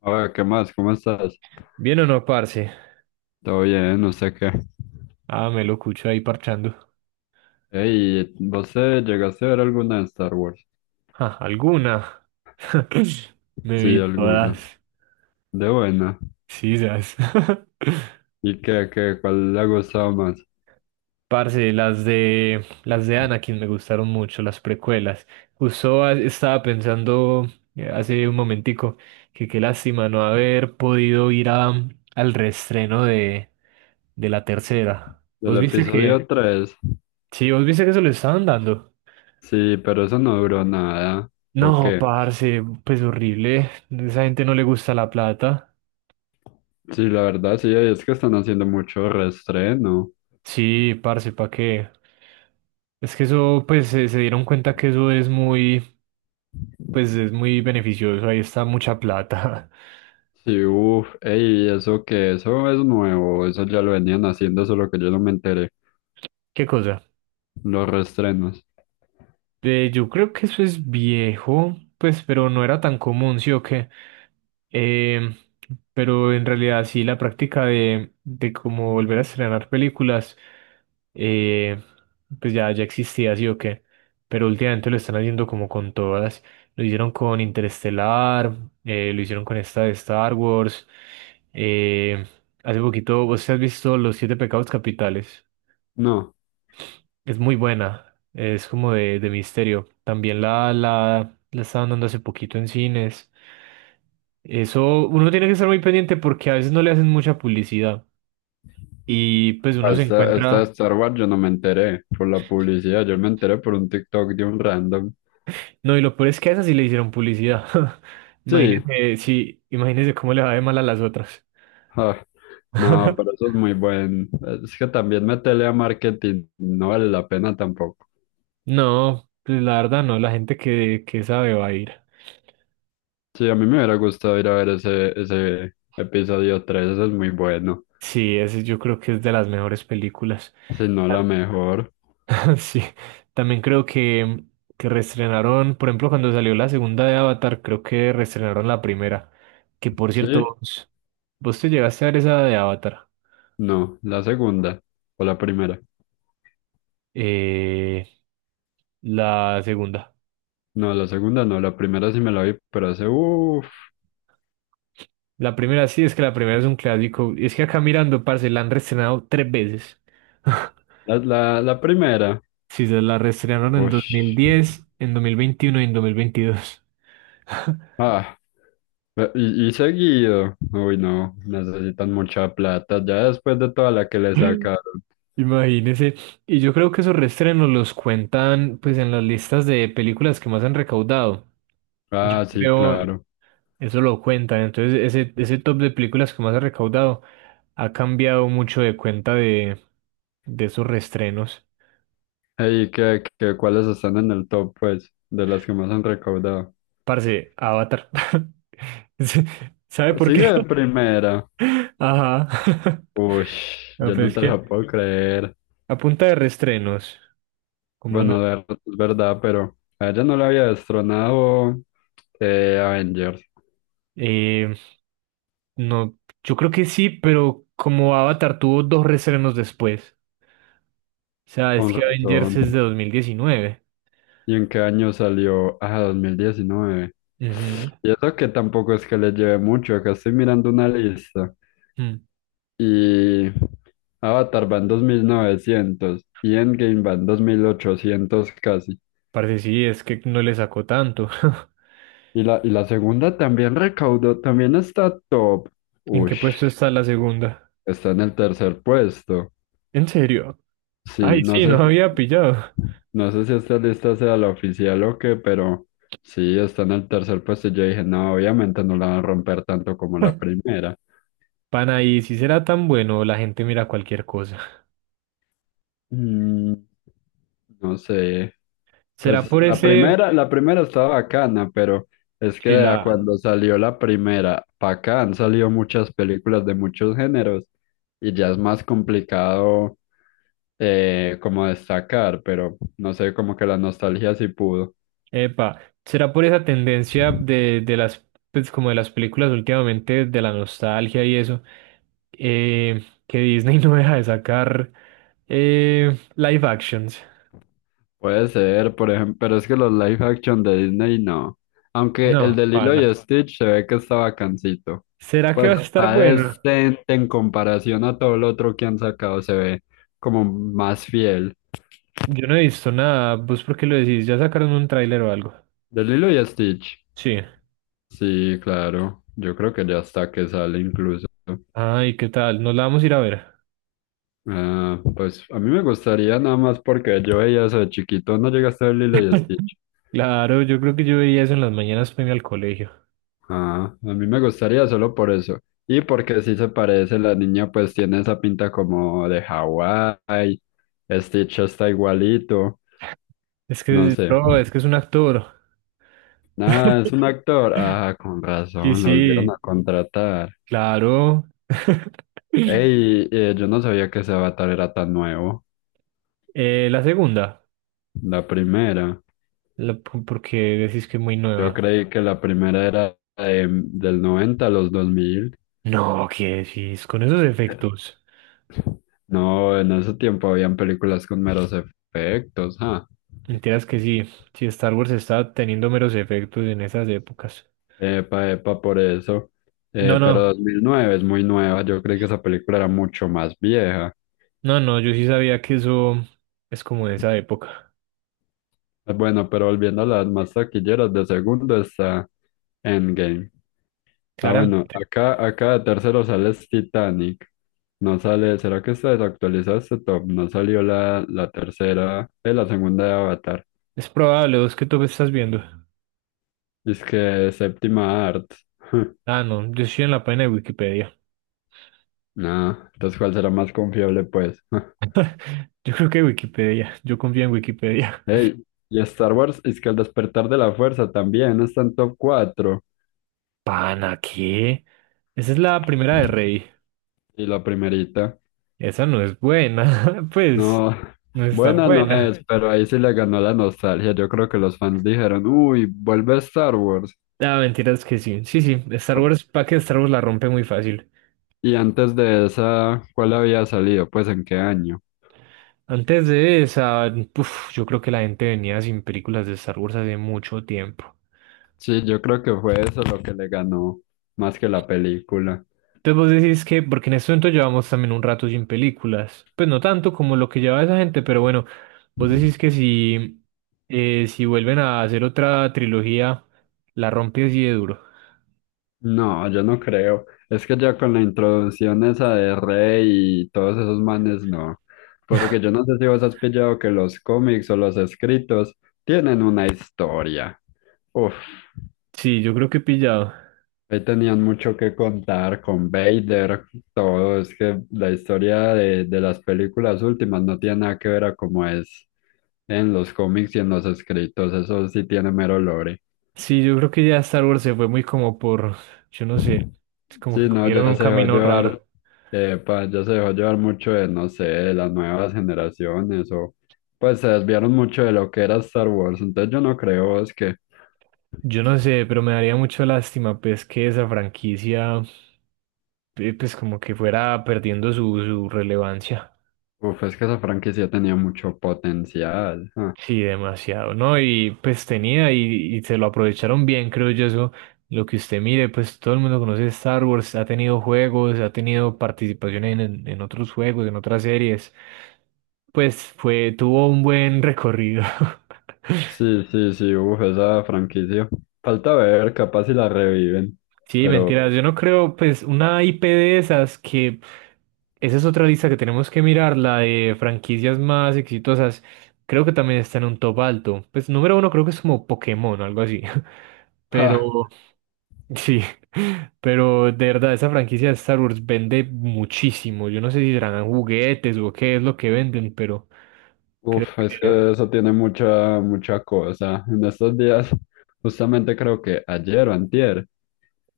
Oye, ¿qué más? ¿Cómo estás? ¿Bien o no, parce? Todo bien, no sé qué. Ah, me lo escucho ahí parchando. Ey, ¿vos llegaste a ver alguna de Star Wars? Ja, ¿alguna? Me Sí, vi alguna. todas. De buena. Sí, esas. ¿Y qué? ¿Cuál le ha gustado más? Parce, las de Anakin me gustaron mucho, las precuelas. Justo estaba pensando hace un momentico que qué lástima no haber podido ir al reestreno de la tercera. Del ¿Vos viste episodio que? 3. Sí, vos viste que se lo estaban dando. Sí, pero eso no duró nada. ¿O No, qué? parce, pues horrible. Esa gente no le gusta la plata. Sí, la verdad, sí, es que están haciendo mucho reestreno. Sí, parce, ¿pa' qué? Es que eso, pues se dieron cuenta que eso es muy, pues es muy beneficioso. Ahí está mucha plata. Sí, uff, ey, eso es nuevo, eso ya lo venían haciendo, solo que yo no me enteré. ¿Qué cosa? Los reestrenos. Yo creo que eso es viejo, pues, pero no era tan común, sí o qué. Eh, pero en realidad sí, la práctica de cómo volver a estrenar películas. eh, pues ya existía, sí o qué, pero últimamente lo están haciendo como con todas. Lo hicieron con Interestelar, lo hicieron con esta de Star Wars. eh, hace poquito, ¿vos has visto Los Siete Pecados Capitales? No. Es muy buena, es como de misterio. También la estaban dando hace poquito en cines. Eso uno tiene que estar muy pendiente porque a veces no le hacen mucha publicidad y pues uno se Hasta encuentra... Star Wars yo no me enteré por la publicidad, yo me enteré por un TikTok de un random. No, y lo peor es que a esas sí le hicieron publicidad. Sí, Imagínese, sí, imagínese cómo le va de mal a las otras. ah, no, pero eso es muy buen. Es que también meterle a marketing no vale la pena tampoco. No, pues la verdad no, la gente que sabe va a ir. Sí, a mí me hubiera gustado ir a ver ese episodio tres, ese es muy bueno. Sí, ese yo creo que es de las mejores películas. Si no, la mejor. Sí, también creo que reestrenaron, por ejemplo, cuando salió la segunda de Avatar, creo que reestrenaron la primera. Que por Sí, cierto, vos te llegaste a ver esa de Avatar, no, la segunda o la primera. eh, la segunda. No, la segunda no, la primera sí me la vi, pero hace, uff, La primera sí, es que la primera es un clásico. Y es que acá mirando, parce, la han reestrenado tres veces. la primera. Sí, se la reestrenaron en Uff. 2010, en 2021 y en 2022. Ah, Y seguido. Uy, no, necesitan mucha plata. Ya después de toda la que le sacaron. Imagínese. Y yo creo que esos reestrenos los cuentan pues en las listas de películas que más han recaudado. Yo Ah, sí, creo, claro. eso lo cuentan. Entonces, ese top de películas que más ha recaudado ha cambiado mucho de cuenta de esos reestrenos. ¿Y cuáles están en el top, pues, de las que más han recaudado? Parce, Avatar. Sí, ¿sabe por Sigue qué? de primera. Ajá. Uy, No, yo no pues es te que la puedo creer. a punta de restrenos, ¿cómo no? Bueno, es verdad, pero a ella no la había destronado Avengers. Eh, no, yo creo que sí, pero como Avatar tuvo dos restrenos después. O sea, es Con que Avengers razón. es de 2019. ¿Y en qué año salió? Ah, 2019. Ujú. Y eso que tampoco es que le lleve mucho, acá estoy mirando una lista. Mm. Y Avatar va en 2900 y Endgame va en 2800 casi. Parce, sí, es que no le sacó tanto. Y la segunda también recaudó, también está top. ¿En qué Uy, puesto está la segunda? está en el tercer puesto. ¿En serio? Sí, Ay, no sí, no sé, si, había pillado. no sé si esta lista sea la oficial o qué, pero sí, está en el tercer puesto. Y yo dije, no, obviamente no la van a romper tanto como la primera. Pana, y si será tan bueno, la gente mira cualquier cosa. Mm, no sé. ¿Será Pues por la ese, primera, la primera estaba bacana, pero es que si la, de cuando salió la primera, para acá han salido muchas películas de muchos géneros y ya es más complicado como destacar, pero no sé, como que la nostalgia sí pudo. epa, será por esa tendencia de las, pues como de las películas últimamente, de la nostalgia y eso, eh, que Disney no deja de sacar live actions? Puede ser, por ejemplo, pero es que los live action de Disney no. Aunque el No, de Lilo pana. y Stitch se ve que está bacancito. ¿Será que Pues va a estar está bueno? decente en comparación a todo lo otro que han sacado, se ve como más fiel. Yo no he visto nada. ¿Vos por qué lo decís? ¿Ya sacaron un tráiler o algo? De Lilo y Stitch. Sí. Sí, claro. Yo creo que ya está que sale incluso. Ay, ¿qué tal? ¿Nos la vamos a ir a ver? Ah, pues a mí me gustaría nada más porque yo veía eso de chiquito. ¿No llegaste a ver Lilo y Stitch? Claro, yo creo que yo veía eso en las mañanas para irme al colegio. Ah, a mí me gustaría solo por eso. Y porque sí se parece, la niña pues tiene esa pinta como de Hawái, Stitch está igualito, Es no que, sé. bro, es que es un actor. Ah, es un actor. Ah, con Sí, razón, lo volvieron a sí, contratar. claro. Ey, yo no sabía que ese Avatar era tan nuevo. La segunda, La primera. Porque decís que es muy Yo nueva. creí que la primera era del 90 a los dos mil. No, ¿qué decís? Con esos efectos. No, en ese tiempo habían películas con meros efectos, ah. Mentiras que sí, si Star Wars está teniendo meros efectos en esas épocas. Epa, epa, por eso. No, Pero no, 2009 es muy nueva. Yo creí que esa película era mucho más vieja. no, no, yo sí sabía que eso es como de esa época. Bueno, pero volviendo a las más taquilleras, de segundo está Endgame. Ah, Clara, bueno, acá de tercero sale es Titanic. No sale, ¿será que está desactualizado este top? No salió la tercera, la segunda de Avatar. es probable, ¿vos qué tú estás viendo? Es que séptima art. Ah, no, yo estoy en la página de Wikipedia. No, entonces ¿cuál será más confiable, pues? Yo creo que Wikipedia. Yo confío en Wikipedia. Hey, y Star Wars es que el despertar de la fuerza también está en top 4. Pana, ¿qué? Esa es la primera de Rey. Y la primerita. Esa no es buena. Pues, No, no es tan buena no buena. es, pues, pero ahí sí le ganó la nostalgia. Yo creo que los fans dijeron, uy, vuelve Star Wars. Ah, mentiras que sí. Sí, sí. Star Wars, para que Star Wars la rompe muy fácil. Y antes de esa, ¿cuál había salido? Pues en qué año. Antes de esa, puf, yo creo que la gente venía sin películas de Star Wars hace mucho tiempo. Sí, yo creo que fue eso lo que le ganó más que la película. Entonces vos decís que, porque en este momento llevamos también un rato sin películas, pues no tanto como lo que lleva esa gente, pero bueno, vos decís que si vuelven a hacer otra trilogía, la rompe así de duro. No, yo no creo. Es que ya con la introducción esa de Rey y todos esos manes, no. Porque yo no sé si vos has pillado que los cómics o los escritos tienen una historia. Uf, Sí, yo creo que he pillado. ahí tenían mucho que contar con Vader, todo. Es que la historia de las películas últimas no tiene nada que ver a cómo es en los cómics y en los escritos. Eso sí tiene mero lore. Sí, yo creo que ya Star Wars se fue muy como por, yo no sé, es como que Sí, no, cogieron ya un se dejó camino llevar, raro. Pues ya se dejó llevar mucho de, no sé, de las nuevas generaciones o pues se desviaron mucho de lo que era Star Wars. Entonces yo no creo, es que, Yo no sé, pero me daría mucho lástima, pues, que esa franquicia, pues, como que fuera perdiendo su relevancia. uf, es que esa franquicia tenía mucho potencial. Ah. Sí, demasiado, ¿no? Y pues tenía y se lo aprovecharon bien, creo yo, eso. Lo que usted mire, pues todo el mundo conoce Star Wars, ha tenido juegos, ha tenido participación en, en otros juegos, en otras series. Pues tuvo un buen recorrido. Sí, sí, sí, uf, esa franquicia. Falta ver, capaz si la reviven, Sí, pero, mentiras, yo no creo, pues una IP de esas que... Esa es otra lista que tenemos que mirar, la de franquicias más exitosas. Creo que también está en un top alto. Pues número uno creo que es como Pokémon o algo así. ja, Pero sí, pero de verdad, esa franquicia de Star Wars vende muchísimo. Yo no sé si serán juguetes o qué es lo que venden, pero creo uf, es que... que eso tiene mucha cosa. En estos días, justamente creo que ayer o antier.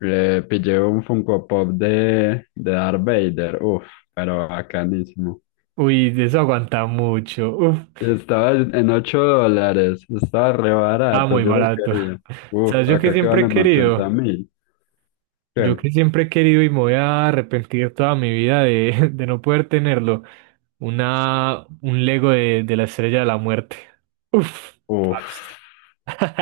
Le pillé un Funko Pop de Darth Vader, uff, pero bacanísimo. Uy, de eso aguanta mucho. Uf, Estaba en $8, estaba re está barato, muy yo lo barato. quería. Uf, ¿Sabes? Yo que acá que siempre he valen querido, 80.000. yo ¿Qué? que siempre he querido y me voy a arrepentir toda mi vida de, de no poder tenerlo, un Lego de la Estrella de la Muerte. Uf, Uf, parce.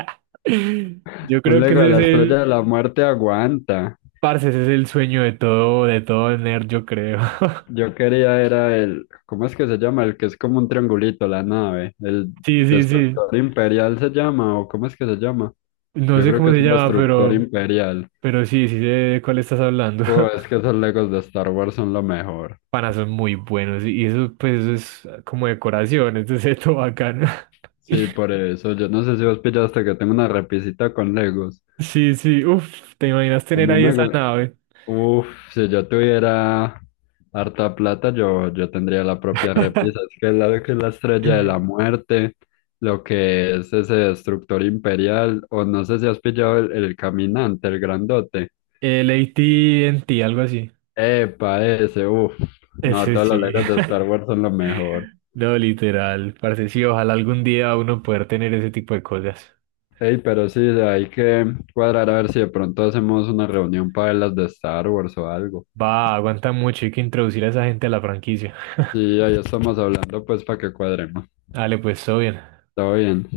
Yo un creo que Lego de ese es la Estrella el, de la Muerte aguanta. parce, ese es el sueño de todo nerd, yo creo. Yo quería era el, ¿cómo es que se llama? El que es como un triangulito, la nave. El Sí, sí, sí. Destructor Imperial se llama, o ¿cómo es que se llama? No Yo sé creo cómo que se es un llama, Destructor pero, Imperial. pero sí, sí sé de cuál estás hablando. Es que esos Legos de Star Wars son lo mejor. Panas son muy buenos y eso, pues, eso es como decoración, entonces es todo bacano. Sí, por eso. Yo no sé si vos pillaste que tengo una repisita con Legos. Sí, sí, uff, ¿te imaginas A tener mí ahí me esa gusta. nave? Uf, si yo tuviera harta plata, yo tendría la propia repisa. Es que la, que es la estrella de la muerte, lo que es ese destructor imperial, o no sé si has pillado el caminante, el grandote. El AT&T, algo así. Epa, ese, uf. No, Ese todos los sí. Legos de Star Wars son lo mejor. No, literal, parce, sí, ojalá algún día uno poder tener ese tipo de cosas. Ey, pero sí, de ahí que cuadrar a ver si de pronto hacemos una reunión para las de Star Wars o algo. Va, aguanta mucho, hay que introducir a esa gente a la franquicia. Sí, ahí estamos hablando pues para que cuadremos. Dale, pues, todo bien. Todo bien.